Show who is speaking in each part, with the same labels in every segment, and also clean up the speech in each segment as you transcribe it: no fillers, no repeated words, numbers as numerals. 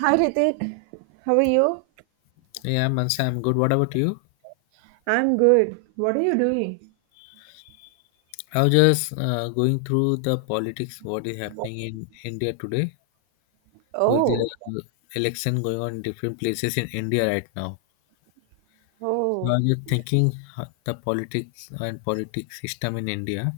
Speaker 1: Hi Ritik, how are you?
Speaker 2: Yeah, Mansa, I'm good. What about you?
Speaker 1: I'm good. What are you doing?
Speaker 2: I was just going through the politics, what is happening in India today, with the
Speaker 1: Oh,
Speaker 2: election going on in different places in India right now. So I
Speaker 1: oh.
Speaker 2: was just thinking the politics and politics system in India.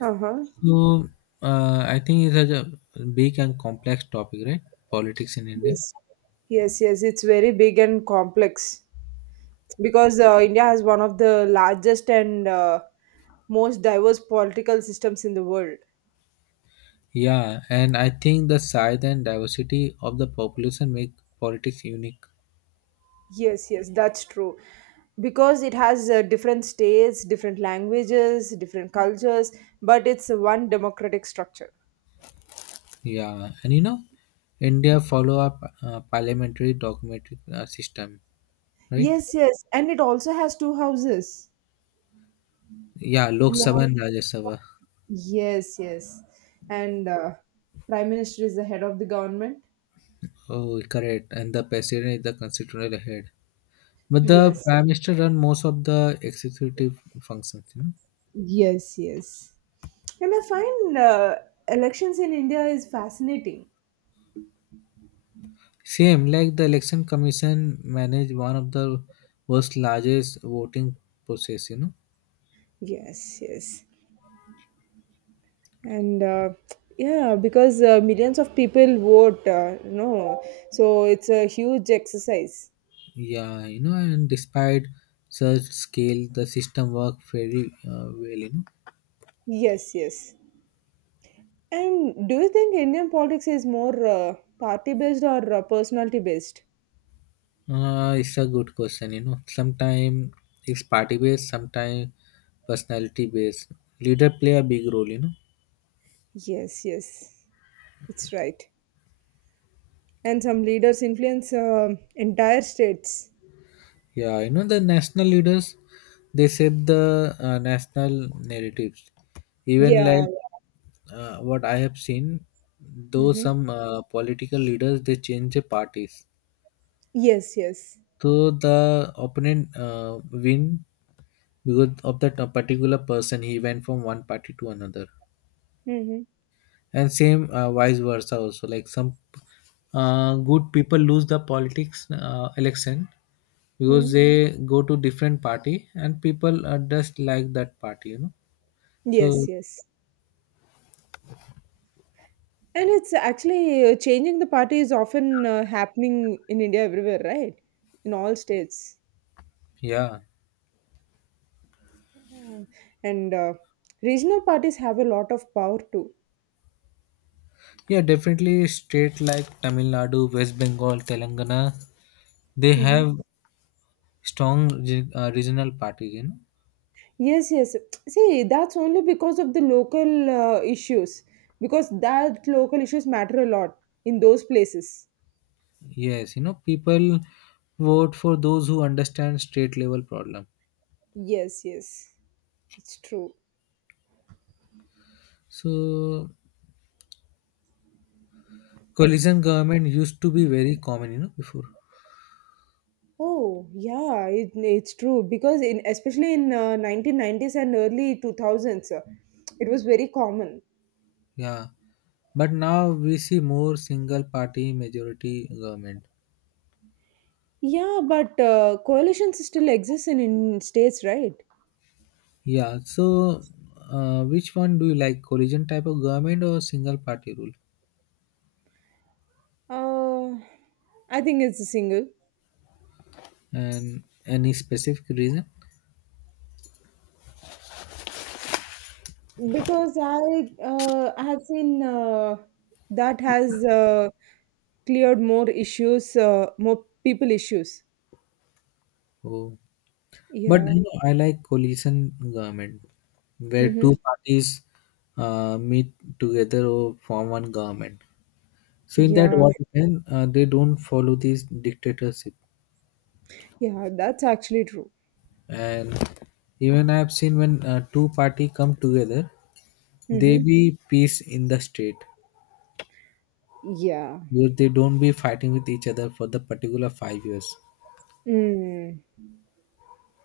Speaker 1: Uh-huh.
Speaker 2: So I think it's such a big and complex topic, right? Politics in India.
Speaker 1: Yes. Yes, yes. It's very big and complex because India has one of the largest and most diverse political systems in the world.
Speaker 2: Yeah, and I think the size and diversity of the population make politics unique.
Speaker 1: Yes, yes, that's true. Because it has different states, different languages, different cultures, but it's one democratic structure.
Speaker 2: Yeah, and you know, India follow up parliamentary documentary system, right?
Speaker 1: Yes, yes. And it also has two houses.
Speaker 2: Yeah, Lok
Speaker 1: Yeah.
Speaker 2: Sabha and Rajya Sabha.
Speaker 1: Yes, yes. And Prime Minister is the head of the government.
Speaker 2: Oh, correct. And the president is the constitutional head, but the
Speaker 1: Yes,
Speaker 2: prime minister run most of the executive functions.
Speaker 1: yes, yes. And I find elections in India is fascinating.
Speaker 2: Same like the election commission manage one of the world's largest voting process.
Speaker 1: Yes, yes. And yeah, because millions of people vote, so it's a huge exercise.
Speaker 2: Yeah, you know, and despite such scale, the system work very well. You know
Speaker 1: Yes, yes. And do you think Indian politics is more party based or personality based?
Speaker 2: Uh, it's a good question. You know, sometimes it's party based, sometimes personality based. Leader play a big role.
Speaker 1: Yes, yes. It's right. And some leaders influence entire states.
Speaker 2: Yeah. You know the national leaders, they shape the national narratives. Even like
Speaker 1: Yeah.
Speaker 2: what I have seen, though
Speaker 1: Mm-hmm.
Speaker 2: some political leaders they change the parties,
Speaker 1: Yes. Yes.
Speaker 2: so the opponent win because of that particular person. He went from one party to another.
Speaker 1: Mm-hmm.
Speaker 2: And same vice versa also, like some good people lose the politics election because
Speaker 1: Hmm.
Speaker 2: they go to different party and people are just like that party, you know, so
Speaker 1: Yes. Yes. And it's actually changing the party is often happening in India everywhere, right? In all states.
Speaker 2: yeah.
Speaker 1: Mm. And regional parties have a lot of power too.
Speaker 2: Yeah, definitely state like Tamil Nadu, West Bengal, Telangana, they
Speaker 1: Mm-hmm.
Speaker 2: have strong regional parties, you know.
Speaker 1: Yes, yes. See, that's only because of the local issues, because that local issues matter a lot in those places.
Speaker 2: Yes, you know, people vote for those who understand state level problem.
Speaker 1: Yes, yes, it's true.
Speaker 2: So coalition government used to be very common, you know, before.
Speaker 1: Oh, yeah, it's true because in especially in 1990s and early 2000s, it was very common.
Speaker 2: Yeah, but now we see more single party majority government.
Speaker 1: Yeah, but coalitions still exist in states, right?
Speaker 2: Yeah, so which one do you like, coalition type of government or single party rule?
Speaker 1: Uh, I think it's a single
Speaker 2: And any specific reason?
Speaker 1: because I have seen that has cleared more issues, more people issues.
Speaker 2: Oh, but you
Speaker 1: Yeah.
Speaker 2: know, I like coalition government where two
Speaker 1: Mm-hmm.
Speaker 2: parties meet together or form one government. So in that
Speaker 1: Yeah,
Speaker 2: what happen, they don't follow this dictatorship,
Speaker 1: yeah, that's actually true.
Speaker 2: and even I have seen when two party come together. They
Speaker 1: Mm-hmm.
Speaker 2: be peace in the state
Speaker 1: Yeah.
Speaker 2: where they don't be fighting with each other for the particular 5 years,
Speaker 1: Mm.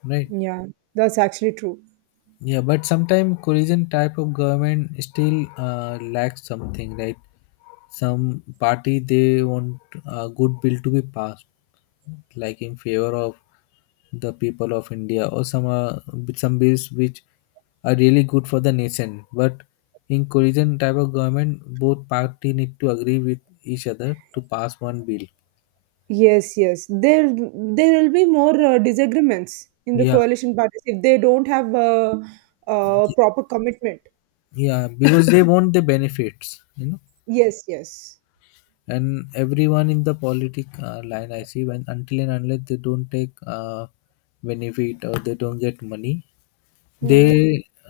Speaker 2: right?
Speaker 1: Yeah. That's actually true.
Speaker 2: Yeah, but sometimes coalition type of government still lacks something, right? Some party they want a good bill to be passed, like in favor of the people of India, or some bills which are really good for the nation. But in coalition type of government, both party need to agree with each other to pass one bill.
Speaker 1: Yes, yes. There will be more disagreements in the
Speaker 2: Yeah.
Speaker 1: coalition parties if they don't have a
Speaker 2: th-
Speaker 1: proper commitment.
Speaker 2: yeah, because they want the benefits, you know.
Speaker 1: Yes, yes.
Speaker 2: And everyone in the politic line, I see, when until and unless they don't take benefit or they don't get money, they
Speaker 1: Mm-hmm.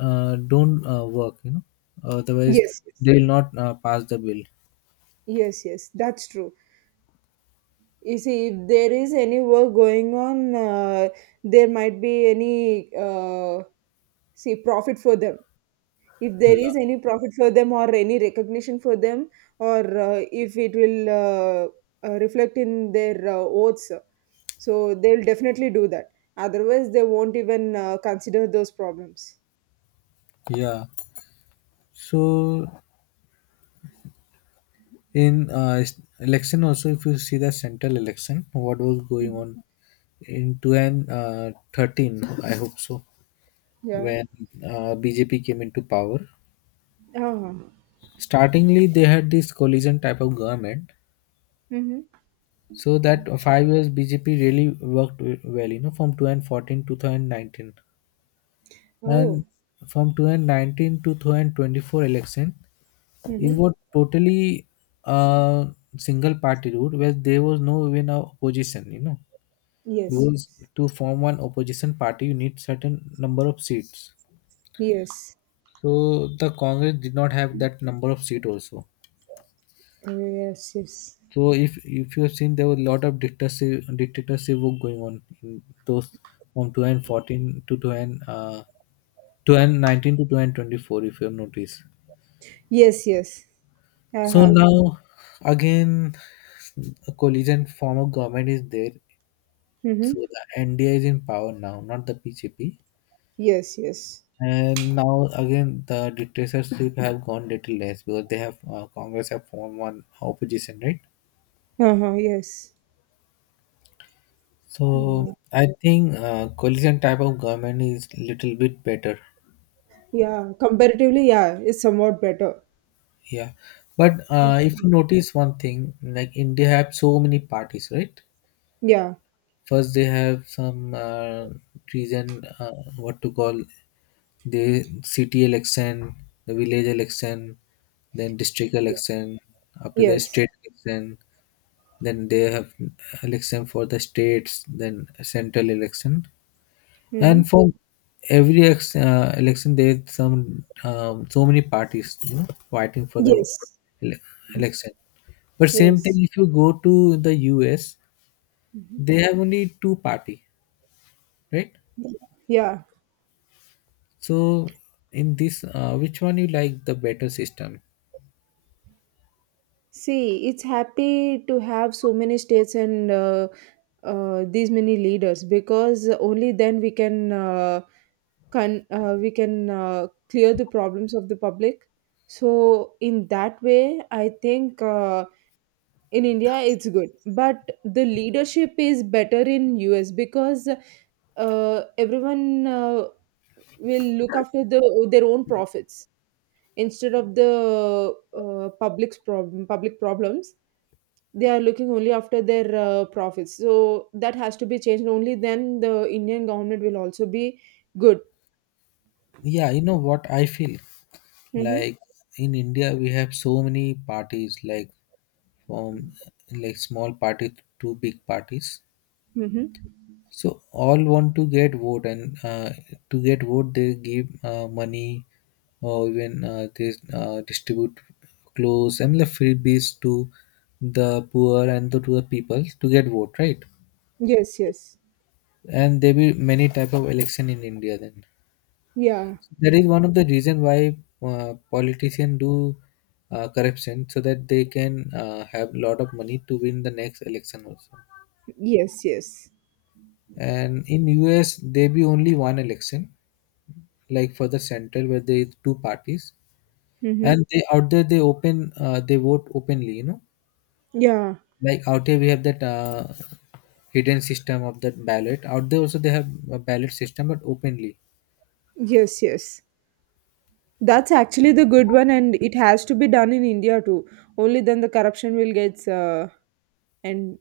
Speaker 2: don't work, you know. Otherwise
Speaker 1: Yes, yes.
Speaker 2: they will not pass the bill.
Speaker 1: Yes, yes. That's true. You see, if there is any work going on, there might be any see profit for them. If there
Speaker 2: Yeah.
Speaker 1: is any profit for them or any recognition for them, or if it will reflect in their oaths, so they'll definitely do that. Otherwise, they won't even consider those problems.
Speaker 2: Yeah. So in election also, if you see the central election what was going
Speaker 1: Mhm.
Speaker 2: on in 2013, I hope so,
Speaker 1: Yeah.
Speaker 2: when BJP came into power.
Speaker 1: Uh-huh.
Speaker 2: Startingly, they had this coalition type of government,
Speaker 1: Mm-hmm.
Speaker 2: so that 5 years BJP really worked well, you know, from 2014 to 2019, and
Speaker 1: Oh.
Speaker 2: from 2019 to 2024 election, it
Speaker 1: Mm-hmm.
Speaker 2: was totally a single party rule where there was no even a opposition, you know,
Speaker 1: Yes.
Speaker 2: because to form one opposition party you need certain number of seats.
Speaker 1: Yes.
Speaker 2: So the Congress did not have that number of seat also.
Speaker 1: Oh, yes. Yes.
Speaker 2: So if you have seen, there were a lot of dictatorship work going on in those from 2014 to 2000, 2019 to 2024, if you have noticed.
Speaker 1: Yes, yes, I
Speaker 2: So
Speaker 1: have.
Speaker 2: now again, a coalition form of government is there. So
Speaker 1: Mm-hmm.
Speaker 2: the NDA is in power now, not the PJP.
Speaker 1: Yes, yes.
Speaker 2: And now again, the dictatorship have gone little less because they have Congress have formed one opposition, right?
Speaker 1: Uh-huh, yes.
Speaker 2: So
Speaker 1: Yeah.
Speaker 2: I think coalition type of government is little bit better.
Speaker 1: Yeah, comparatively, yeah, it's somewhat better.
Speaker 2: Yeah, but if you notice one thing, like India have so many parties, right?
Speaker 1: Yeah,
Speaker 2: First they have some reason what to call, the city election, the village election, then district election, after the
Speaker 1: yes.
Speaker 2: state election, then they have election for the states, then central election.
Speaker 1: Mm-hmm.
Speaker 2: And for every election, there's some so many parties, you know, fighting for the
Speaker 1: Yes,
Speaker 2: ele- election. But same thing,
Speaker 1: yes.
Speaker 2: if you go to the US, they have only two party, right?
Speaker 1: Yeah.
Speaker 2: So in this, which one you like the better system?
Speaker 1: See, it's happy to have so many states and these many leaders because only then we can clear the problems of the public. So in that way, I think. In India it's good, but the leadership is better in US because uh, everyone will look after their own profits instead of the public problems. They are looking only after their profits. So that has to be changed. Only then the Indian government will also be good.
Speaker 2: Yeah, you know what I feel,
Speaker 1: Mm-hmm.
Speaker 2: like in India, we have so many parties, like from like small party to big parties.
Speaker 1: Mm-hmm.
Speaker 2: So all want to get vote, and to get vote, they give money, or even they distribute clothes and the freebies to the poor and to the people to get vote, right?
Speaker 1: Yes, yes.
Speaker 2: And there will be many type of election in India. Then
Speaker 1: Yeah.
Speaker 2: that is one of the reason why politicians do corruption, so that they can have lot of money to win the next election also.
Speaker 1: Yes. Yes.
Speaker 2: And in US, there be only one election, like for the center where there is two parties,
Speaker 1: Mm-hmm.
Speaker 2: and they out there they open they vote openly, you know,
Speaker 1: Yeah.
Speaker 2: like out here we have that hidden system of that ballot. Out there also they have a ballot system, but openly.
Speaker 1: Yes, yes. That's actually the good one, and it has to be done in India too. Only then the corruption will get and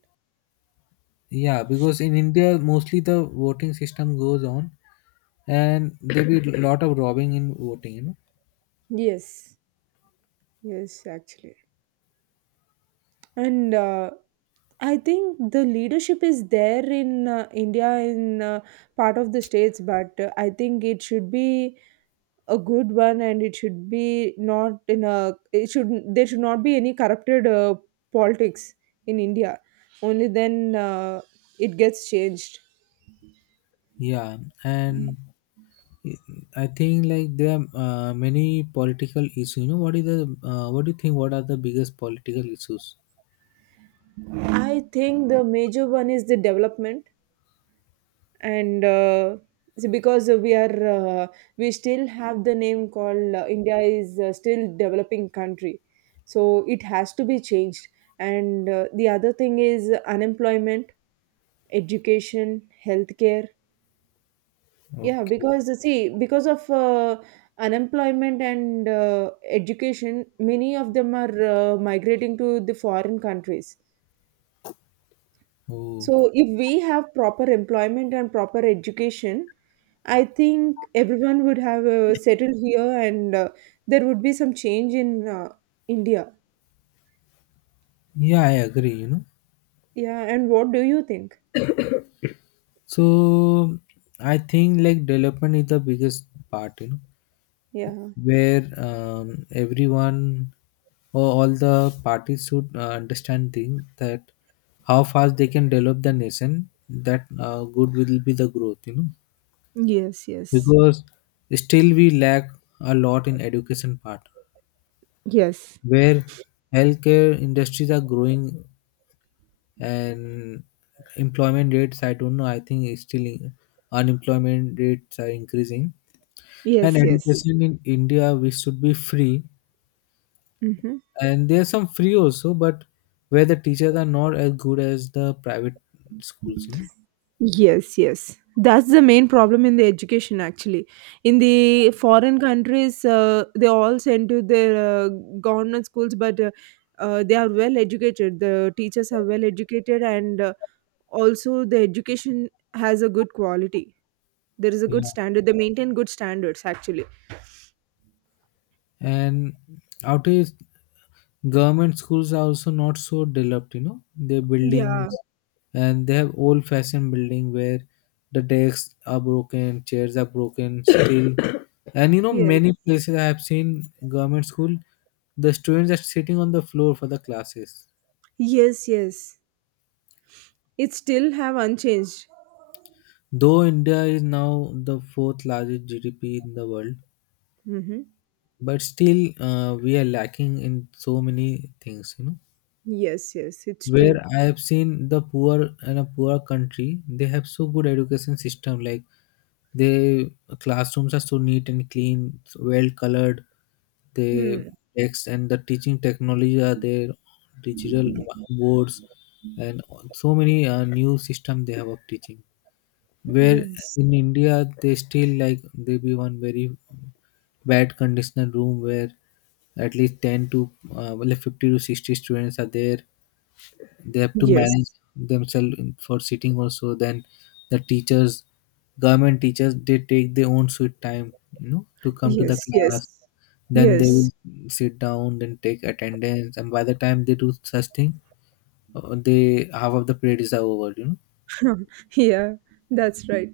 Speaker 2: Yeah, because in India mostly the voting system goes on and there be a lot of robbing in voting, you know.
Speaker 1: yes, yes, actually. And I think the leadership is there in India, in part of the states, but I think it should be a good one, and it should be not in a. It should There should not be any corrupted politics in India. Only then it gets changed.
Speaker 2: Yeah, and I think like there are many political issues, you know. What is the what do you think, what are the biggest political issues?
Speaker 1: I think the major one is the development, and see, because we still have the name called India is still developing country, so it has to be changed. And the other thing is unemployment, education, healthcare. Yeah,
Speaker 2: Okay.
Speaker 1: because see, because of unemployment and education, many of them are migrating to the foreign countries.
Speaker 2: Oh.
Speaker 1: So if we have proper employment and proper education, I think everyone would have settled here, and there would be some change in India.
Speaker 2: Yeah, I agree, you know.
Speaker 1: Yeah, and what do you think?
Speaker 2: So I think like development is the biggest part, you know,
Speaker 1: Yeah.
Speaker 2: where everyone or all the parties should understand thing that how fast they can develop the nation, that good will be the growth, you know,
Speaker 1: Yes, yes,
Speaker 2: because still we lack a lot in education part,
Speaker 1: yes,
Speaker 2: where healthcare industries are growing, and employment rates, I don't know, I think it's still unemployment rates are increasing. And
Speaker 1: yes, yes.
Speaker 2: education in India we should be free,
Speaker 1: Mm-hmm.
Speaker 2: and there are some free also, but where the teachers are not as good as the private schools, you know.
Speaker 1: Yes, yes. That's the main problem in the education, actually. In the foreign countries, they all send to their uh, government schools, but they are well educated. The teachers are well educated, and also the education has a good quality. There is a good
Speaker 2: Yeah.
Speaker 1: standard. They maintain good standards, actually.
Speaker 2: And out government schools are also not so developed, you know, their buildings,
Speaker 1: Yeah.
Speaker 2: and they have old fashioned building where the desks are broken, chairs are broken still, and you know
Speaker 1: Yes.
Speaker 2: many places I have seen government school the students are sitting on the floor for the classes.
Speaker 1: Yes. Yes. It still have unchanged.
Speaker 2: Though India is now the fourth largest GDP in the world,
Speaker 1: Mm-hmm.
Speaker 2: but still we are lacking in so many things, you know,
Speaker 1: Yes. Yes. It's
Speaker 2: where
Speaker 1: true.
Speaker 2: I have seen the poor in a poor country, they have so good education system. Like they classrooms are so neat and clean, so well colored. They
Speaker 1: Hmm.
Speaker 2: text and the teaching technology are there, digital boards, and so many new system they have of teaching. Where
Speaker 1: Yes.
Speaker 2: in India they still like they be one very bad conditional room where at least 10 to 50 to 60 students are there, they have to manage
Speaker 1: Yes.
Speaker 2: themselves for sitting also. Then the teachers, government teachers, they take their own sweet time, you know, to come to the
Speaker 1: Yes,
Speaker 2: class,
Speaker 1: yes,
Speaker 2: then they
Speaker 1: yes.
Speaker 2: will sit down, then take attendance, and by the time they do such thing, they half of the period is over, you know.
Speaker 1: Yeah, that's right.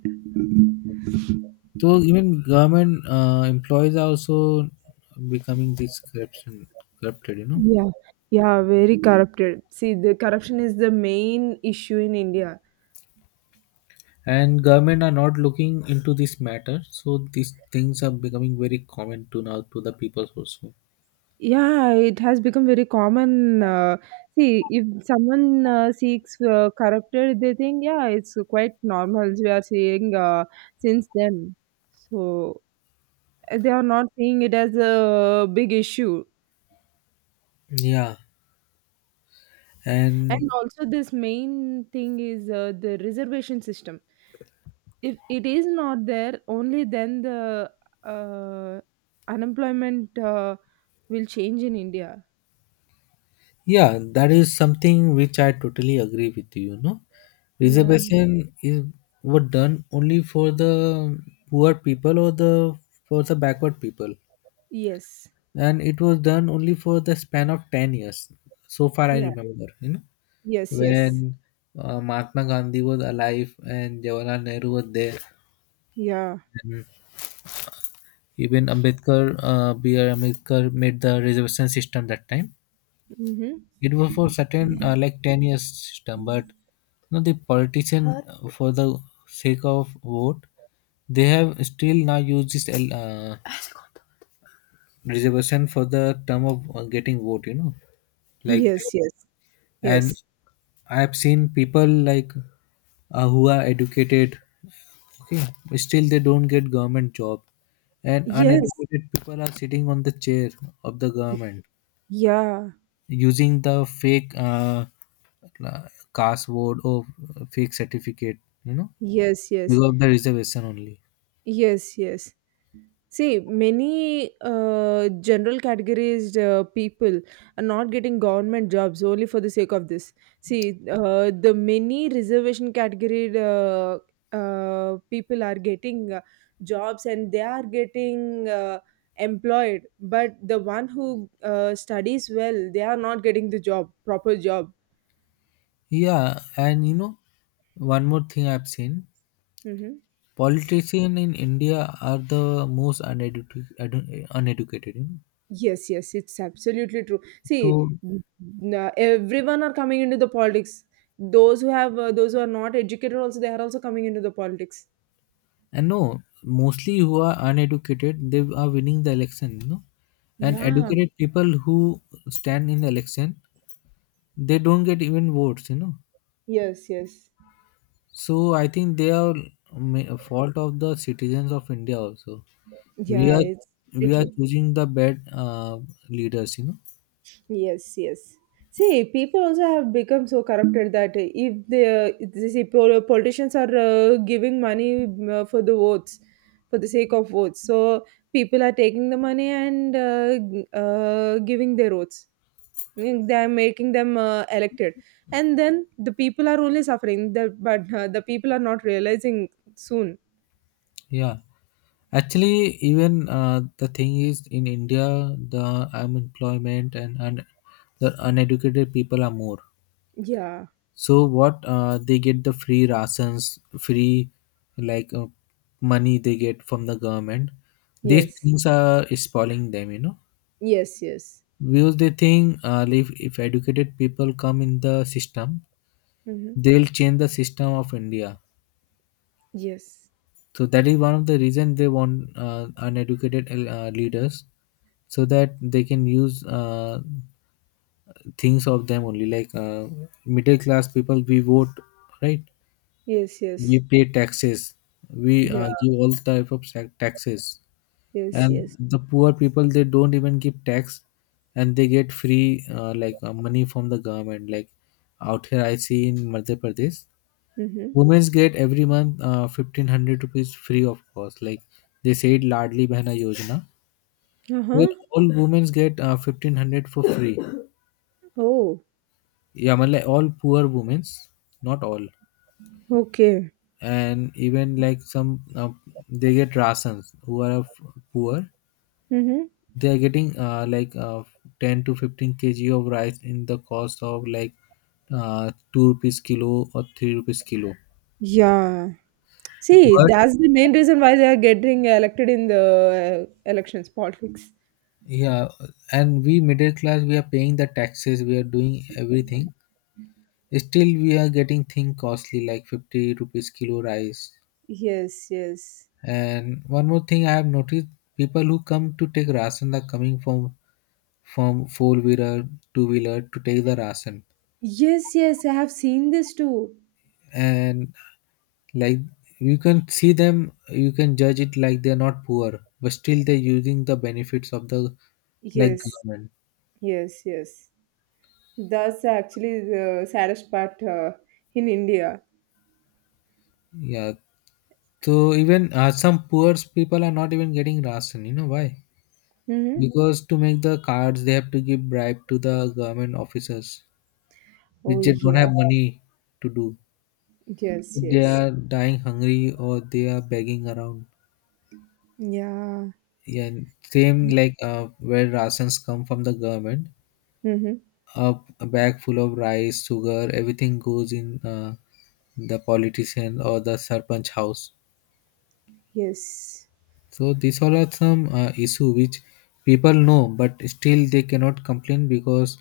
Speaker 2: So even government employees are also becoming this corruption corrupted, you know.
Speaker 1: Yeah, yeah, very corrupted. See, the corruption is the main issue in India.
Speaker 2: And government are not looking into this matter, so these things are becoming very common to now to the people also.
Speaker 1: Yeah, it has become very common. See, if someone seeks corrupted, they think, yeah, it's quite normal. We are seeing since then. So they are not seeing it as a big issue.
Speaker 2: Yeah,
Speaker 1: And
Speaker 2: and
Speaker 1: also, this main thing is the reservation system. If it is not there, only then the uh, unemployment will change in India.
Speaker 2: yeah, that is something which I totally agree with you. No,
Speaker 1: Yeah.
Speaker 2: reservation is were done only for the poor people or the for the backward people,
Speaker 1: Yes.
Speaker 2: and it was done only for the span of 10 years. So far, I
Speaker 1: Yeah.
Speaker 2: remember, you know,
Speaker 1: Yes,
Speaker 2: when
Speaker 1: yes.
Speaker 2: Mahatma Gandhi was alive and Jawaharlal Nehru was there,
Speaker 1: Yeah.
Speaker 2: and even Ambedkar, B. R. Ambedkar made the reservation system that time.
Speaker 1: Mm-hmm.
Speaker 2: It was for certain like 10 years system, but you know, the politician for the sake of vote, they have still now used this reservation for the term of getting vote. You know, like,
Speaker 1: Yes, yes.
Speaker 2: and
Speaker 1: Yes,
Speaker 2: I have seen people like who are educated, okay, still they don't get government job, and
Speaker 1: yes.
Speaker 2: uneducated people are sitting on the chair of the government,
Speaker 1: Yeah.
Speaker 2: using the fake la- password or fake certificate, you know,
Speaker 1: Yes, yes.
Speaker 2: because of the reservation only.
Speaker 1: Yes, yes. See, many general categorized people are not getting government jobs only for the sake of this. See, the many reservation category people are getting jobs, and they are getting employed, but the one who studies well, they are not getting the job, proper job.
Speaker 2: Yeah, and you know one more thing I've seen,
Speaker 1: Mm-hmm.
Speaker 2: politicians in India are the most uneducated, you know.
Speaker 1: Yes, yes, it's absolutely true. See,
Speaker 2: So,
Speaker 1: everyone are coming into the politics. Those who are not educated, also they are also coming into the politics.
Speaker 2: and no, mostly who are uneducated they are winning the election, you know, and
Speaker 1: Yeah.
Speaker 2: educated people who stand in the election they don't get even votes, you know.
Speaker 1: Yes, yes.
Speaker 2: So I think they are fault of the citizens of India also. We
Speaker 1: Yeah,
Speaker 2: are
Speaker 1: it's
Speaker 2: we
Speaker 1: pretty
Speaker 2: are
Speaker 1: true.
Speaker 2: choosing the bad leaders, you know.
Speaker 1: Yes, yes. See, people also have become so corrupted that if the see, pol- politicians are giving money for the votes, for the sake of votes, so people are taking the money and giving their votes. They're making them elected, and then the people are only suffering but the people are not realizing soon.
Speaker 2: Yeah, actually, even the thing is in India, the unemployment and the uneducated people are more.
Speaker 1: Yeah.
Speaker 2: So what they get the free rations, free like uh, money they get from the government. These
Speaker 1: Yes,
Speaker 2: things are spoiling them, you know.
Speaker 1: yes. Yes.
Speaker 2: Views they think if educated people come in the system,
Speaker 1: Mm-hmm.
Speaker 2: they'll change the system of India.
Speaker 1: Yes,
Speaker 2: So that is one of the reason they want uneducated leaders so that they can use things of them only middle class people we vote, right.
Speaker 1: yes.
Speaker 2: We
Speaker 1: Yes.
Speaker 2: pay taxes. We
Speaker 1: Yeah.
Speaker 2: give all type of taxes,
Speaker 1: Yes,
Speaker 2: and
Speaker 1: yes.
Speaker 2: the poor people they don't even give tax, and they get free money from the government. Like, out here I see in Madhya Pradesh,
Speaker 1: Mm-hmm.
Speaker 2: women get every month 1500 rupees free of cost. Like, they said Ladli Behna Yojana, where
Speaker 1: Uh-huh.
Speaker 2: all women get 1500 for free.
Speaker 1: Oh.
Speaker 2: Yeah, matlab all poor women, not all.
Speaker 1: Okay.
Speaker 2: And even like some they get rations who are poor.
Speaker 1: Mm-hmm.
Speaker 2: They are getting 10 to 15 kg of rice in the cost of 2 rupees kilo or 3 rupees kilo.
Speaker 1: Yeah, see,
Speaker 2: But
Speaker 1: that's the main reason why they are getting elected in the elections politics.
Speaker 2: yeah, and we middle class, we are paying the taxes, we are doing everything, still we are getting thing costly like 50 rupees kilo rice.
Speaker 1: Yes, yes.
Speaker 2: And one more thing I have noticed, people who come to take rasan are coming from four wheeler, two wheeler to take the rasan.
Speaker 1: Yes, yes. I have seen this too.
Speaker 2: And like, you can see them, you can judge it like they're not poor, but still they're using the benefits of the, like,
Speaker 1: Yes.
Speaker 2: government.
Speaker 1: Yes, yes. That's actually the saddest part in India.
Speaker 2: Yeah, so even some poor people are not even getting ration, you know why?
Speaker 1: Mm-hmm.
Speaker 2: Because to make the cards they have to give bribe to the government officers, which
Speaker 1: Oh
Speaker 2: they don't
Speaker 1: yeah.
Speaker 2: have money to do.
Speaker 1: Yes,
Speaker 2: They
Speaker 1: yes.
Speaker 2: are dying hungry or they are begging around.
Speaker 1: Yeah.
Speaker 2: Yeah, and same where rations come from the government,
Speaker 1: Mm-hmm.
Speaker 2: a, a bag full of rice, sugar, everything goes in the politician or the sarpanch house.
Speaker 1: Yes.
Speaker 2: So these all are some issue which people know, but still they cannot complain because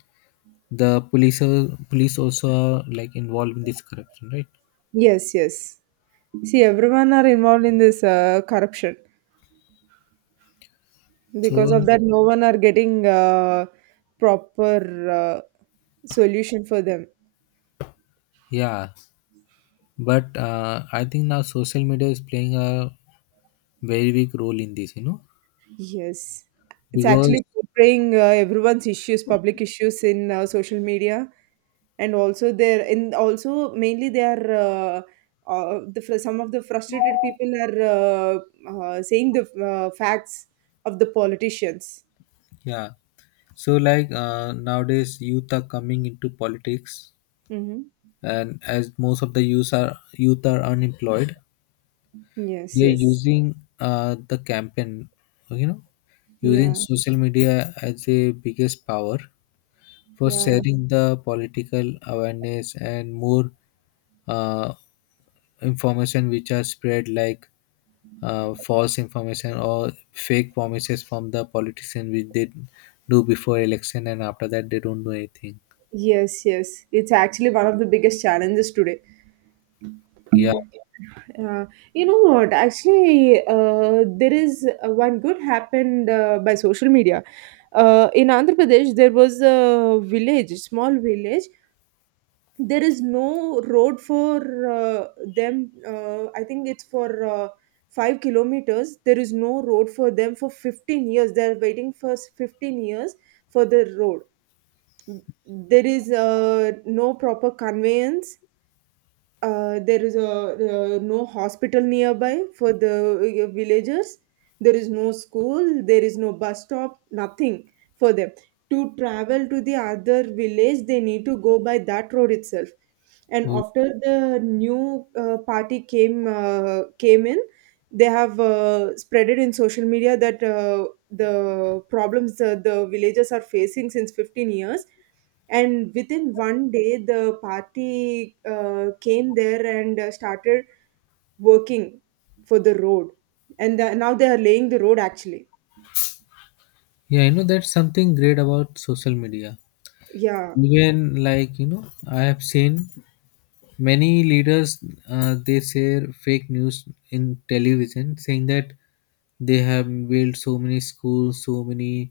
Speaker 2: the police also are like involved in this corruption, right?
Speaker 1: Yes, yes. See, everyone are involved in this corruption.
Speaker 2: So
Speaker 1: Because of that, no one are getting proper solution for them.
Speaker 2: yeah, but I think now social media is playing a very big role in this, you know,
Speaker 1: Yes, it's
Speaker 2: because
Speaker 1: actually portraying everyone's issues, public issues in social media, and also there, in also mainly they are some of the frustrated people are saying the facts of the politicians.
Speaker 2: yeah. So like nowadays youth are coming into politics,
Speaker 1: Hmm.
Speaker 2: and as most of the youth are, youth are unemployed,
Speaker 1: Yes,
Speaker 2: they're
Speaker 1: yes,
Speaker 2: using the campaign, you know, using
Speaker 1: yeah,
Speaker 2: social media as a biggest power for
Speaker 1: yeah,
Speaker 2: sharing the political awareness and more uh, information which are spread like false information or fake promises from the politician, which they do before election and after that they don't do anything.
Speaker 1: yes, yes. It's actually one of the biggest challenges today.
Speaker 2: Yeah.
Speaker 1: Uh, you know what? Actually, there is one good happened by social media. In Andhra Pradesh, there was a village, small village. There is no road for them. I think it's for 5 kilometers. There is no road for them for 15 years. They are waiting for 15 years for the road. There is no proper conveyance. There is a no hospital nearby for the villagers. There is no school, there is no bus stop, nothing for them. To travel to the other village, they need to go by that road itself. And
Speaker 2: Oh,
Speaker 1: after the new party came in, they have spread it in social media that the problems that the villagers are facing since 15 years. And within one day, the party came there and started working for the road. And now they are laying the road, actually.
Speaker 2: yeah, I know that's something great about social media.
Speaker 1: Yeah.
Speaker 2: Even like, you know, I have seen many leaders. They share fake news in television, saying that they have built so many schools, so many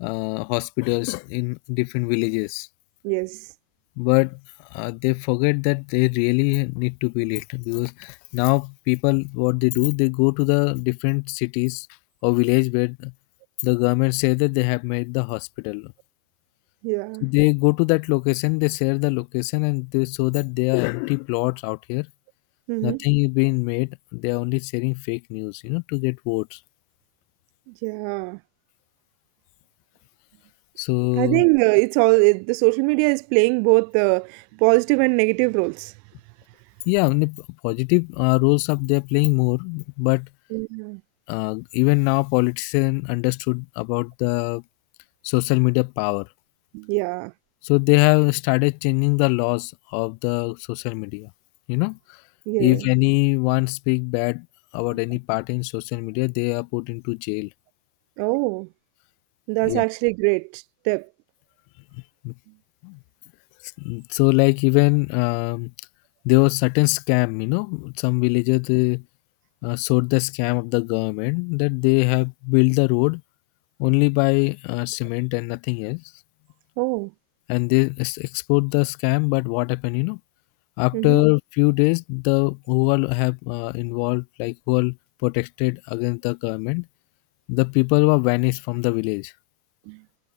Speaker 2: hospitals in different villages.
Speaker 1: Yes.
Speaker 2: But they forget that they really need to build it, because now people, what they do, they go to the different cities or village where the government says that they have made the hospital,
Speaker 1: Yeah.
Speaker 2: they go to that location, they share the location, and they show that there are empty plots out here.
Speaker 1: Mm-hmm.
Speaker 2: Nothing is being made. They are only sharing fake news, you know, to get votes.
Speaker 1: Yeah, I
Speaker 2: So
Speaker 1: think the social media is playing both positive and negative roles.
Speaker 2: yeah, only positive roles up they are playing more. But
Speaker 1: Yeah.
Speaker 2: uh, even now, politicians understood about the social media power.
Speaker 1: Yeah.
Speaker 2: So they have started changing the laws of the social media. You know, if
Speaker 1: Yeah.
Speaker 2: anyone speak bad about any party in social media, they are put into jail.
Speaker 1: Oh, that's actually great step.
Speaker 2: So like even there was certain scam, you know, some villagers they sold the scam of the government that they have built the road only by cement and nothing else,
Speaker 1: Oh.
Speaker 2: and they export the scam. But what happened, you know, after
Speaker 1: Mm-hmm.
Speaker 2: few days, the who all have involved, like who all protested against the government, the people were vanished from the village.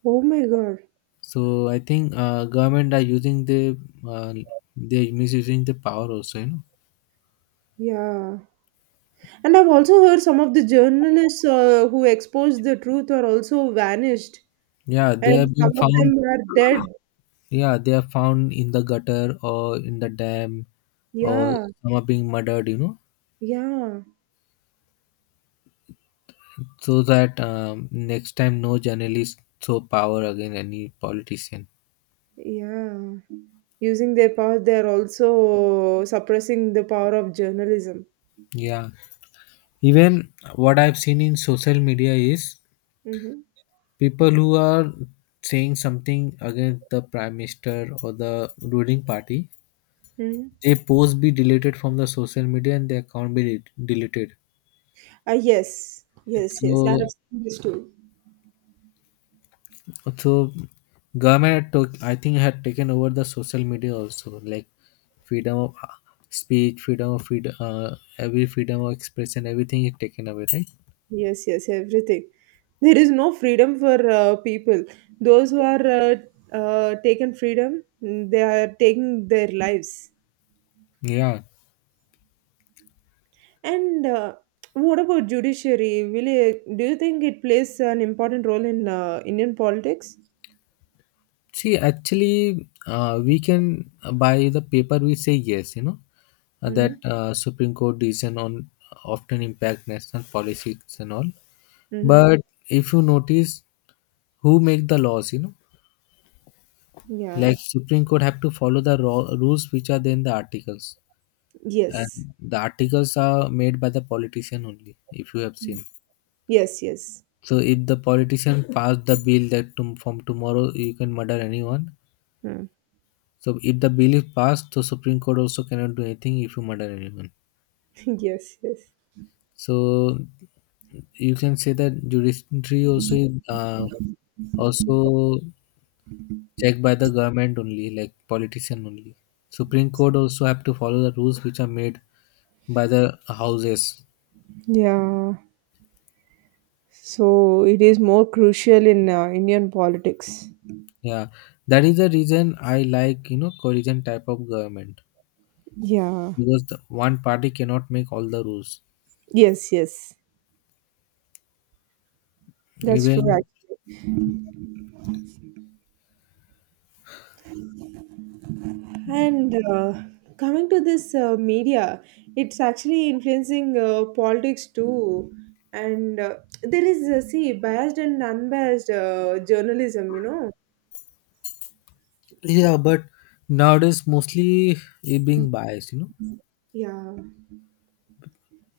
Speaker 1: Oh my god.
Speaker 2: So I think government are using the uh, they misusing the power also, you know.
Speaker 1: Yeah. And I've also heard some of the journalists who exposed the truth are also vanished,
Speaker 2: Yeah, they
Speaker 1: and
Speaker 2: have
Speaker 1: some
Speaker 2: been
Speaker 1: of
Speaker 2: found.
Speaker 1: them are dead.
Speaker 2: Yeah, they are found in the gutter or in the dam, or
Speaker 1: Yeah,
Speaker 2: some are being murdered. You know,
Speaker 1: yeah,
Speaker 2: so that next time no journalist show power again any politician.
Speaker 1: yeah. Using their power, they're also suppressing the power of journalism.
Speaker 2: Yeah, even what I've seen in social media is
Speaker 1: Mm-hmm.
Speaker 2: people who are saying something against the prime minister or the ruling party.
Speaker 1: Hmm.
Speaker 2: They post be deleted from the social media and the account be deleted.
Speaker 1: Ah, yes, yes, yes. I have
Speaker 2: So,
Speaker 1: seen this too.
Speaker 2: so government took, I think, had taken over the social media also, like freedom of speech, freedom of freedom, every freedom of expression, everything is taken away, right?
Speaker 1: Yes, yes, everything. There is no freedom for people. Those who are taken freedom, they are taking their lives.
Speaker 2: Yeah.
Speaker 1: And what about judiciary? Do you think it plays an important role in Indian politics?
Speaker 2: See, actually, we can by the paper we say yes, you know,
Speaker 1: Mm-hmm.
Speaker 2: that Supreme Court decision on often impact national policies and all.
Speaker 1: Mm-hmm.
Speaker 2: But if you notice, who make the laws, you know, like
Speaker 1: Yeah.
Speaker 2: Supreme Court have to follow the rules which are there in the articles, and
Speaker 1: Yes.
Speaker 2: the articles are made by the politician only, if you have seen.
Speaker 1: Yes. Yes.
Speaker 2: So if the politician passed the bill that from tomorrow you can murder anyone,
Speaker 1: Hmm.
Speaker 2: so if the bill is passed, so Supreme Court also cannot do anything if you murder anyone.
Speaker 1: Yes. Yes.
Speaker 2: So you can say that judiciary also is, also checked by the government only, like politician only. Supreme Court also have to follow the rules which are made by the houses.
Speaker 1: Yeah. So it is more crucial in Indian politics.
Speaker 2: Yeah, that is the reason I like, you know, coalition type of government,
Speaker 1: Yeah.
Speaker 2: because the one party cannot make all the rules.
Speaker 1: Yes. Yes. That's true.
Speaker 2: Even
Speaker 1: Actually. And coming to this media, it's actually influencing politics too. And there is, see, biased and unbiased journalism, you know?
Speaker 2: yeah, but nowadays mostly it being biased, you know.
Speaker 1: Yeah.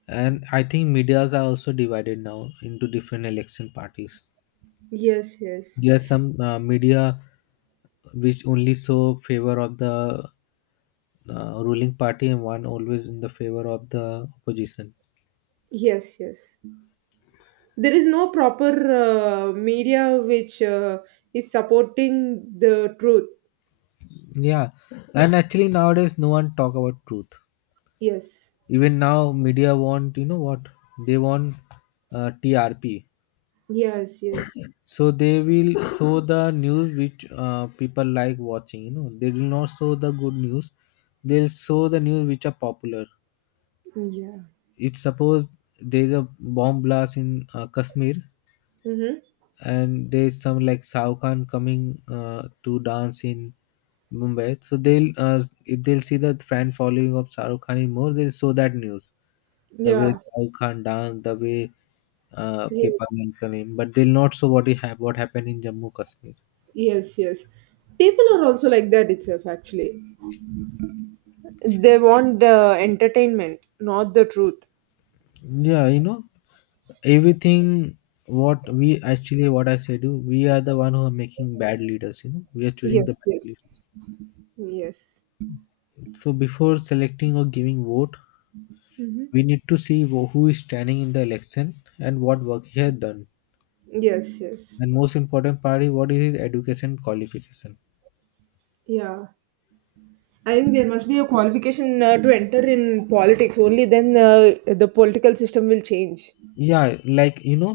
Speaker 2: And I think medias are also divided now into different election parties.
Speaker 1: Yes, yes.
Speaker 2: There are some media which only show favor of the ruling party and one always in the favor of the opposition.
Speaker 1: Yes, yes. There is no proper media which is supporting the truth.
Speaker 2: Yeah, and actually nowadays no one talk about truth.
Speaker 1: Yes.
Speaker 2: Even now media want, you know what they want, TRP.
Speaker 1: Yes, yes.
Speaker 2: So they will show the news which people like watching, you know, they will not show the good news, they'll show the news which are popular.
Speaker 1: Yeah.
Speaker 2: If suppose there is a bomb blast in Kashmir,
Speaker 1: Mm-hmm.
Speaker 2: and there's some like Shao Khan coming to dance in Mumbai. So they'll if they'll see the fan following of Shah Rukh Khan is more, they'll show that news. The way
Speaker 1: Yeah.
Speaker 2: Shah Rukh Khan dance, the way people
Speaker 1: Yes.
Speaker 2: mention him, but they'll not show what he what happened in Jammu Kashmir.
Speaker 1: Yes, yes. People are also like that itself, actually. They want the entertainment, not the truth.
Speaker 2: Yeah, you know everything. What we actually, what I say, do, we are the one who are making bad leaders. You know, we are choosing
Speaker 1: Yes,
Speaker 2: the bad
Speaker 1: yes,
Speaker 2: leaders.
Speaker 1: yes.
Speaker 2: So before selecting or giving vote,
Speaker 1: Hmm.
Speaker 2: we need to see who is standing in the election and what work he has done.
Speaker 1: Yes, yes.
Speaker 2: And most important part is what is his education qualification.
Speaker 1: Yeah. I think there must be a qualification to enter in politics. Only then the political system will change.
Speaker 2: Yeah, like you know,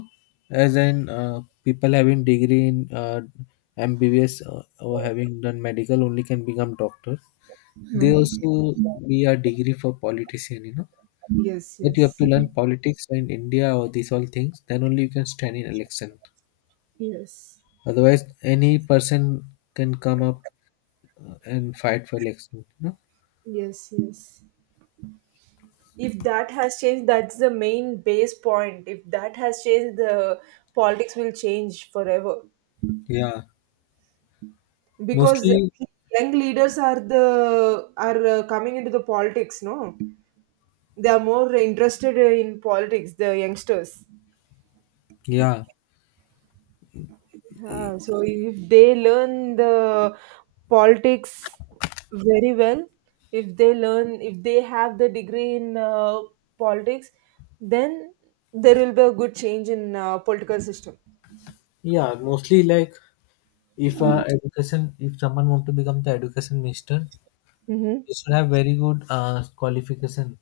Speaker 2: as in people having degree in MBBS or having done medical only can become doctor. They
Speaker 1: Mhm.
Speaker 2: also be a degree for politician. You know
Speaker 1: Yes,
Speaker 2: that you have
Speaker 1: yes.
Speaker 2: to learn politics in India or these all things. Then only you can stand in election.
Speaker 1: Yes.
Speaker 2: Otherwise, any person can come up and fight for election. You know?
Speaker 1: Yes, yes. If that has changed, that's the main base point. If that has changed, the politics will change forever.
Speaker 2: Yeah.
Speaker 1: Because
Speaker 2: Mostly,
Speaker 1: young leaders are coming into the politics, no? They are more interested in politics, the youngsters.
Speaker 2: yeah.
Speaker 1: Yeah, so if they learn the politics very well, if they learn, if they have the degree in politics, then there will be a good change in political system.
Speaker 2: Yeah, mostly like if education, if someone want to become the education minister,
Speaker 1: Mm-hmm.
Speaker 2: they should have very good qualification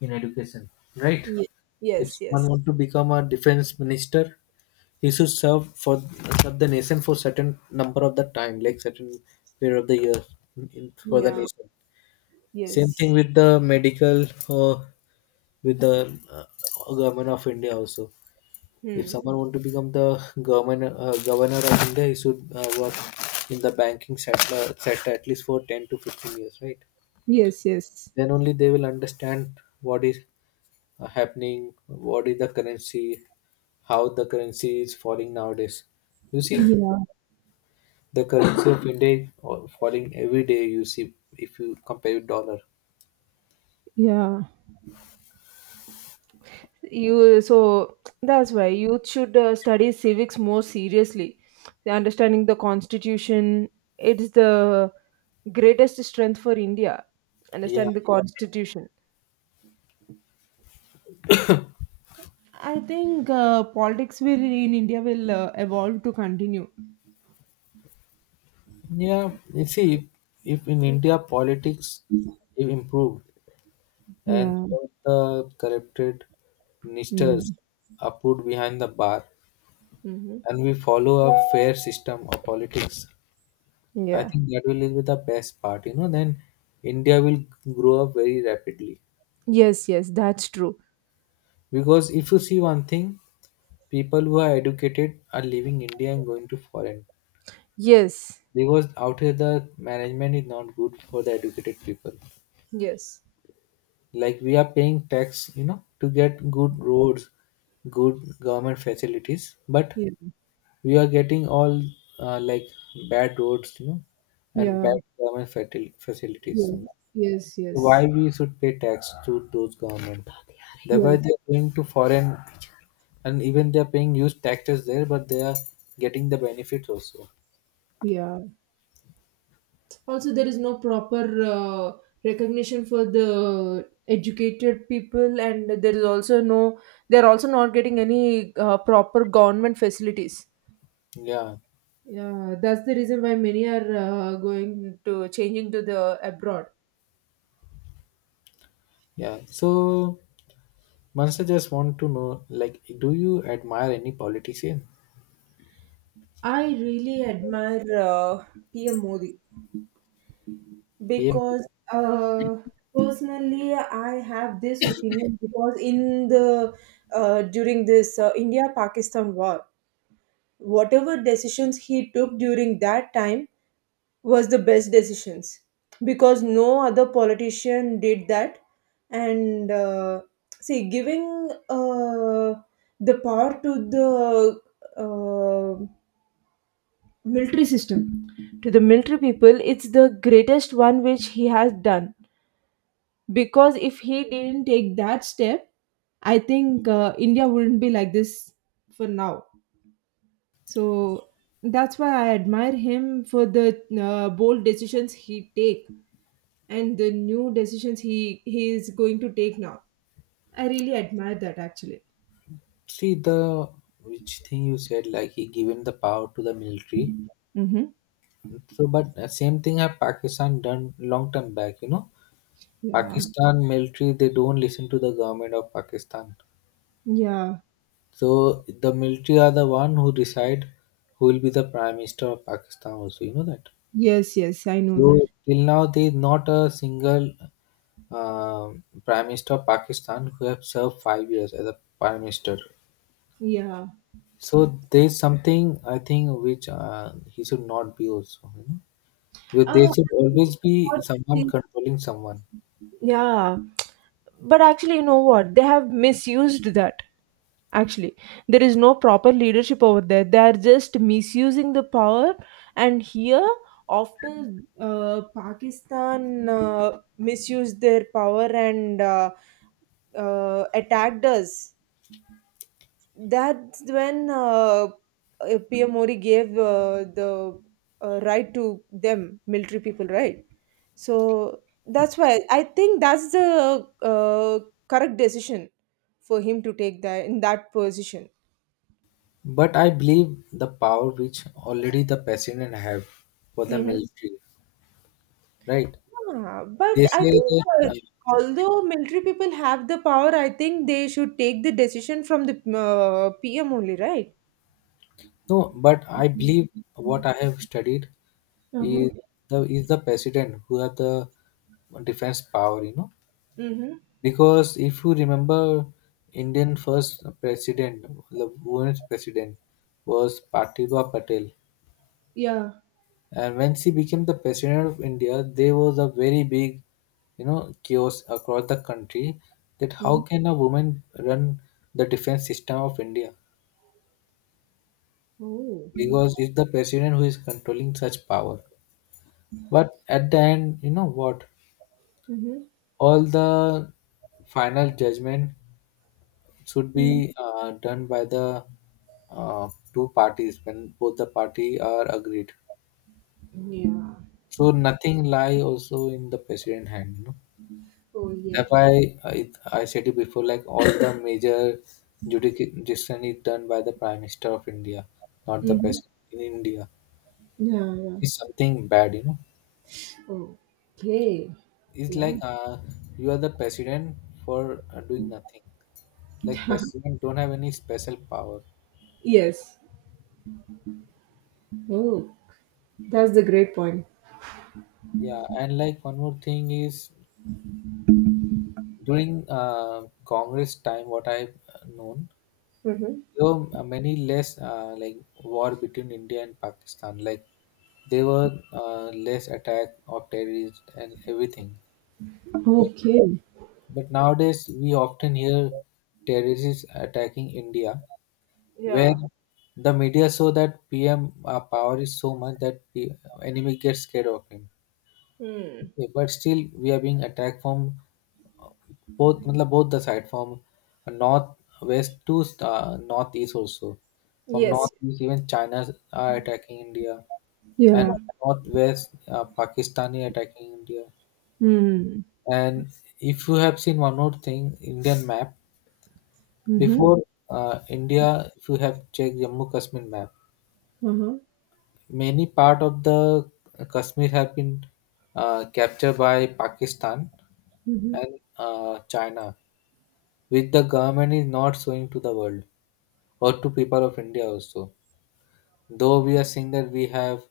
Speaker 2: in education, right?
Speaker 1: Ye-
Speaker 2: If
Speaker 1: yes,
Speaker 2: someone
Speaker 1: yes.
Speaker 2: want to become a defense minister, he should serve for, serve the nation for certain number of the time, like certain period of the year in, for the
Speaker 1: Yeah.
Speaker 2: nation. Same thing
Speaker 1: Yes.
Speaker 2: with the medical or with the government of India also. If
Speaker 1: Hmm.
Speaker 2: someone want to become the governor, governor of India, he should work in the banking sector, sector at least for 10 to 15 years, right?
Speaker 1: Yes, yes.
Speaker 2: Then only they will understand what is happening, what is the currency, how the currency is falling nowadays. You see,
Speaker 1: Yeah,
Speaker 2: the currency of India is falling every day. You see, if you compare with dollar,
Speaker 1: yeah. you so that's why youth should study civics more seriously. The understanding the constitution, it's the greatest strength for India.
Speaker 2: yeah,
Speaker 1: Understand the constitution. I think politics will in India will evolve to continue.
Speaker 2: yeah. You see, if in India politics, it improved and
Speaker 1: Yeah.
Speaker 2: all the corrupted ministers
Speaker 1: Mm.
Speaker 2: are put behind the bar, and
Speaker 1: Hmm.
Speaker 2: we follow a fair system of politics, I
Speaker 1: Yeah.
Speaker 2: think that will be the best part, you know. Then India will grow up very rapidly,
Speaker 1: Yes, yes, that's true.
Speaker 2: because if you see one thing, people who are educated are leaving India and going to foreign,
Speaker 1: Yes.
Speaker 2: because out here the management is not good for the educated people.
Speaker 1: Yes.
Speaker 2: Like, we are paying tax, you know, to get good roads, good government facilities, but
Speaker 1: Yeah.
Speaker 2: we are getting all uh, like bad roads, you know, and
Speaker 1: Yeah.
Speaker 2: bad government facilities. So
Speaker 1: Yeah. Yes,
Speaker 2: why
Speaker 1: yes.
Speaker 2: we should pay tax to those government? Thereby
Speaker 1: Yes.
Speaker 2: they're going to foreign, and even they're paying huge taxes there, but they are getting the benefits also.
Speaker 1: Yeah. Also, there is no proper recognition for the educated people, and there is also no, they're also not getting any proper government facilities.
Speaker 2: Yeah,
Speaker 1: Yeah, that's the reason why many are going to changing to the abroad.
Speaker 2: yeah. So, Mansa just want to know, like, do you admire any politician?
Speaker 1: I really admire PM Modi
Speaker 2: PM.
Speaker 1: because personally I have this opinion, because in the during this India Pakistan war, whatever decisions he took during that time was the best decisions, because no other politician did that. And see, giving the power to the uh, military system, to the military people, it's the greatest one which he has done. Because if he didn't take that step, I think India wouldn't be like this for now. So that's why I admire him for the bold decisions he take, and the new decisions he is going to take now. I really admire that, actually.
Speaker 2: See the which thing you said, like he given the power to the military.
Speaker 1: Mm-hmm.
Speaker 2: So, but same thing have Pakistan done long time back. You know,
Speaker 1: Yeah.
Speaker 2: Pakistan military they don't listen to the government of Pakistan.
Speaker 1: Yeah.
Speaker 2: So the military are the one who decide who will be the prime minister of Pakistan. Also, you know that.
Speaker 1: Yes, yes, I know that.
Speaker 2: So till now there is not a single prime minister of Pakistan who have served 5 years as a prime minister.
Speaker 1: Yeah.
Speaker 2: So there is something I think which he should not be also. You know, because there should
Speaker 1: Actually,
Speaker 2: always be
Speaker 1: what
Speaker 2: someone
Speaker 1: they-
Speaker 2: controlling someone.
Speaker 1: yeah. But actually, you know what? They have misused that. Actually, there is no proper leadership over there. They are just misusing the power. And here, after Pakistan misused their power and attacked us, that's when PM Modi gave the right to them, military people, right? So that's why I think that's the correct decision for him to take that in that position.
Speaker 2: But I believe the power which already the president have for the
Speaker 1: Mhm.
Speaker 2: military, right?
Speaker 1: Yeah, but
Speaker 2: They
Speaker 1: I
Speaker 2: say
Speaker 1: think
Speaker 2: that
Speaker 1: uh, although military people have the power, I think they should take the decision from the PM only, right?
Speaker 2: No, but I believe what I have studied
Speaker 1: Uh-huh.
Speaker 2: is the president who have the defense power, you know.
Speaker 1: Mm-hmm.
Speaker 2: Because if you remember, Indian first president, the women's president was Pratibha Patel.
Speaker 1: Yeah.
Speaker 2: And when she became the president of India, there was a very big, you know, chaos across the country, that how
Speaker 1: Mm-hmm.
Speaker 2: can a woman run the defense system of India?
Speaker 1: Oh.
Speaker 2: Because it's the president who is controlling such power. But at the end, you know what?
Speaker 1: Mm-hmm.
Speaker 2: All the final judgment should
Speaker 1: Mm-hmm.
Speaker 2: be done by the two parties when both the party are agreed.
Speaker 1: Yeah.
Speaker 2: So nothing lie also in the president hand. You know?
Speaker 1: Oh, yeah.
Speaker 2: That's why I said it before, like all the major jurisdiction is done by the Prime Minister of India, not the
Speaker 1: Mm-hmm.
Speaker 2: President in India.
Speaker 1: Yeah, yeah.
Speaker 2: It's something bad, you know.
Speaker 1: Okay.
Speaker 2: It's like
Speaker 1: Yeah.
Speaker 2: you are the President for doing nothing. Like President don't have any special power.
Speaker 1: Yes. Oh, that's the great point.
Speaker 2: Yeah, and like one more thing is during Congress time, what I've known,
Speaker 1: Mm-hmm.
Speaker 2: there were many less like war between India and Pakistan. Like there were less attack of terrorists and everything. But,
Speaker 1: Okay.
Speaker 2: but nowadays we often hear terrorists attacking India, where
Speaker 1: Yeah.
Speaker 2: the media show that PM power is so much that the enemy gets scared of him.
Speaker 1: Hmm.
Speaker 2: Yeah, but still we are being attacked from uh, both मतलब both the side, from north west to northeast also. From
Speaker 1: Yes.
Speaker 2: northeast even China are attacking India, and
Speaker 1: Yeah.
Speaker 2: northwest Pakistani attacking India.
Speaker 1: Hmm.
Speaker 2: And if you have seen one more thing, Indian map
Speaker 1: Mm-hmm.
Speaker 2: before, India if you have checked Jammu Kashmir map,
Speaker 1: Uh-huh.
Speaker 2: many part of the Kashmir have been captured by Pakistan
Speaker 1: Mhm.
Speaker 2: and China, which the government is not showing to the world or to people of India also. Though we are seeing that we have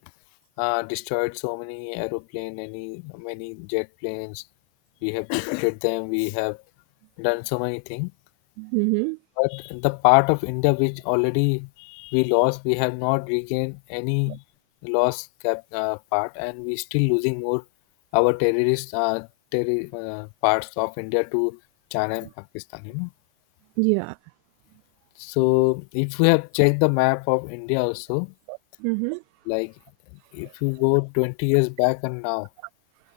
Speaker 2: destroyed so many aeroplane, any many jet planes, we have defeated them, we have done so many things.
Speaker 1: Mhm.
Speaker 2: But the part of India which already we lost, we have not regained any lost part, and we still losing more our parts of India to China and Pakistan. You know.
Speaker 1: Yeah.
Speaker 2: So if we have checked the map of India also,
Speaker 1: Mhm.
Speaker 2: like if you go 20 years back and now,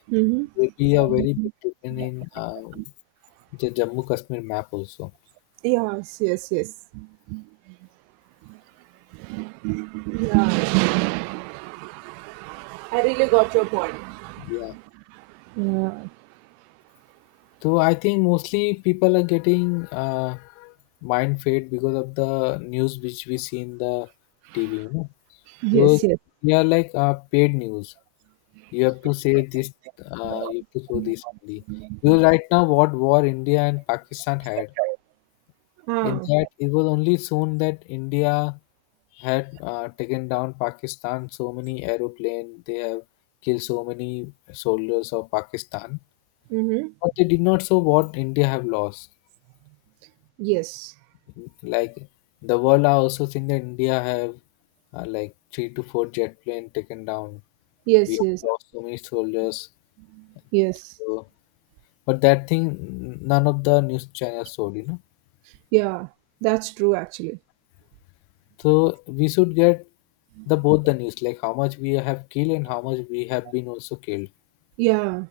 Speaker 1: Mhm.
Speaker 2: there will be a very big difference in the Jammu Kashmir map also.
Speaker 1: Yes, yes, yes. Yeah, I really got your point.
Speaker 2: Yeah.
Speaker 1: Yeah.
Speaker 2: So I think mostly people are getting mind fade because of the news which we see in the TV. You know, because
Speaker 1: Yes, yes.
Speaker 2: they are like paid news. You have to say this. You have to show this only. Because right now, what war India and Pakistan had, in
Speaker 1: Ah.
Speaker 2: that, it was only soon that India had taken down Pakistan so many aeroplanes, they have killed so many soldiers of Pakistan.
Speaker 1: Mm-hmm.
Speaker 2: But they did not show what India have lost.
Speaker 1: Yes.
Speaker 2: Like the world I also think that India have like 3 to 4 jet plane taken down. We
Speaker 1: Yes,
Speaker 2: have
Speaker 1: yes.
Speaker 2: lost so many soldiers.
Speaker 1: Yes.
Speaker 2: So, but that thing, none of the news channels told, you know.
Speaker 1: Yeah. That's true, actually.
Speaker 2: So we should get the both the news, like how much we have killed and how much we have been also killed.
Speaker 1: Yeah.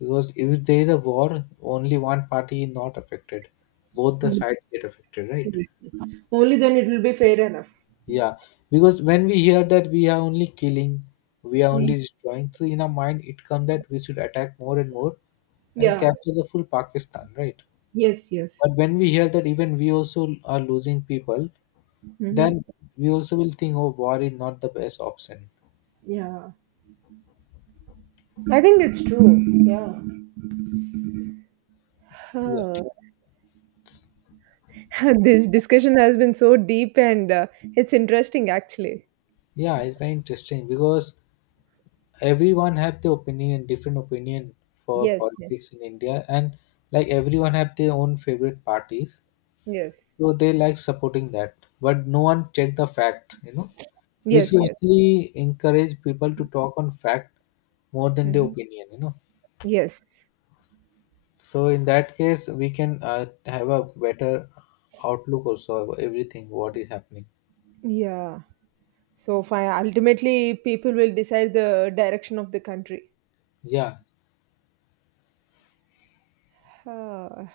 Speaker 2: Because if there is a war, only one party is not affected. Both the
Speaker 1: Yes,
Speaker 2: sides get affected, right?
Speaker 1: yes, yes. Only then it will be fair enough.
Speaker 2: Yeah. Because when we hear that we are only killing, we are
Speaker 1: Mm.
Speaker 2: only destroying, so in our mind it comes that we should attack more and more and
Speaker 1: Yeah.
Speaker 2: capture the full Pakistan, right?
Speaker 1: Yes,
Speaker 2: But
Speaker 1: yes.
Speaker 2: when we hear that even we also are losing people,
Speaker 1: Mm-hmm.
Speaker 2: then we also will think, oh, war is not the best option.
Speaker 1: Yeah. I think it's true. Yeah.
Speaker 2: Yeah.
Speaker 1: Huh. This discussion has been so deep, and it's interesting, actually.
Speaker 2: Yeah, it's very interesting because everyone have the opinion, different opinion for
Speaker 1: Yes, yes,
Speaker 2: politics in India, and like everyone have their own favorite parties,
Speaker 1: yes,
Speaker 2: so they like supporting that. But no one check the fact, you know. We
Speaker 1: yes,
Speaker 2: should
Speaker 1: yes.
Speaker 2: actually encourage people to talk on fact more than the
Speaker 1: Mhm.
Speaker 2: opinion, you know.
Speaker 1: Yes.
Speaker 2: So in that case, we can have a better outlook also of everything what is happening.
Speaker 1: Yeah. So, ultimately, people will decide the direction of the country.
Speaker 2: Yeah.
Speaker 1: Ah,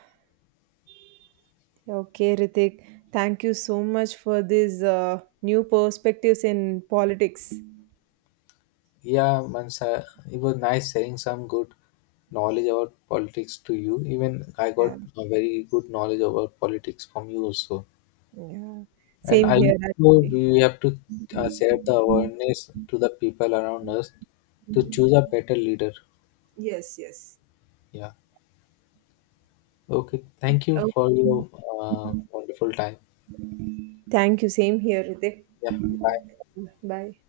Speaker 1: okay, Ritik. Thank you so much for these new perspectives in politics.
Speaker 2: Yeah, Mansa, it was nice sharing some good knowledge about politics to you. Even I
Speaker 1: Yeah,
Speaker 2: got a very good knowledge about politics from you also.
Speaker 1: yeah.
Speaker 2: And
Speaker 1: Same
Speaker 2: I
Speaker 1: here,
Speaker 2: also
Speaker 1: actually.
Speaker 2: we have to share the awareness to the people around us to choose a better leader.
Speaker 1: Yes, yes.
Speaker 2: Yeah. Okay. Thank you for
Speaker 1: Okay.
Speaker 2: your wonderful time.
Speaker 1: Thank you. Same here, Ritik.
Speaker 2: Yeah. Bye.
Speaker 1: Bye.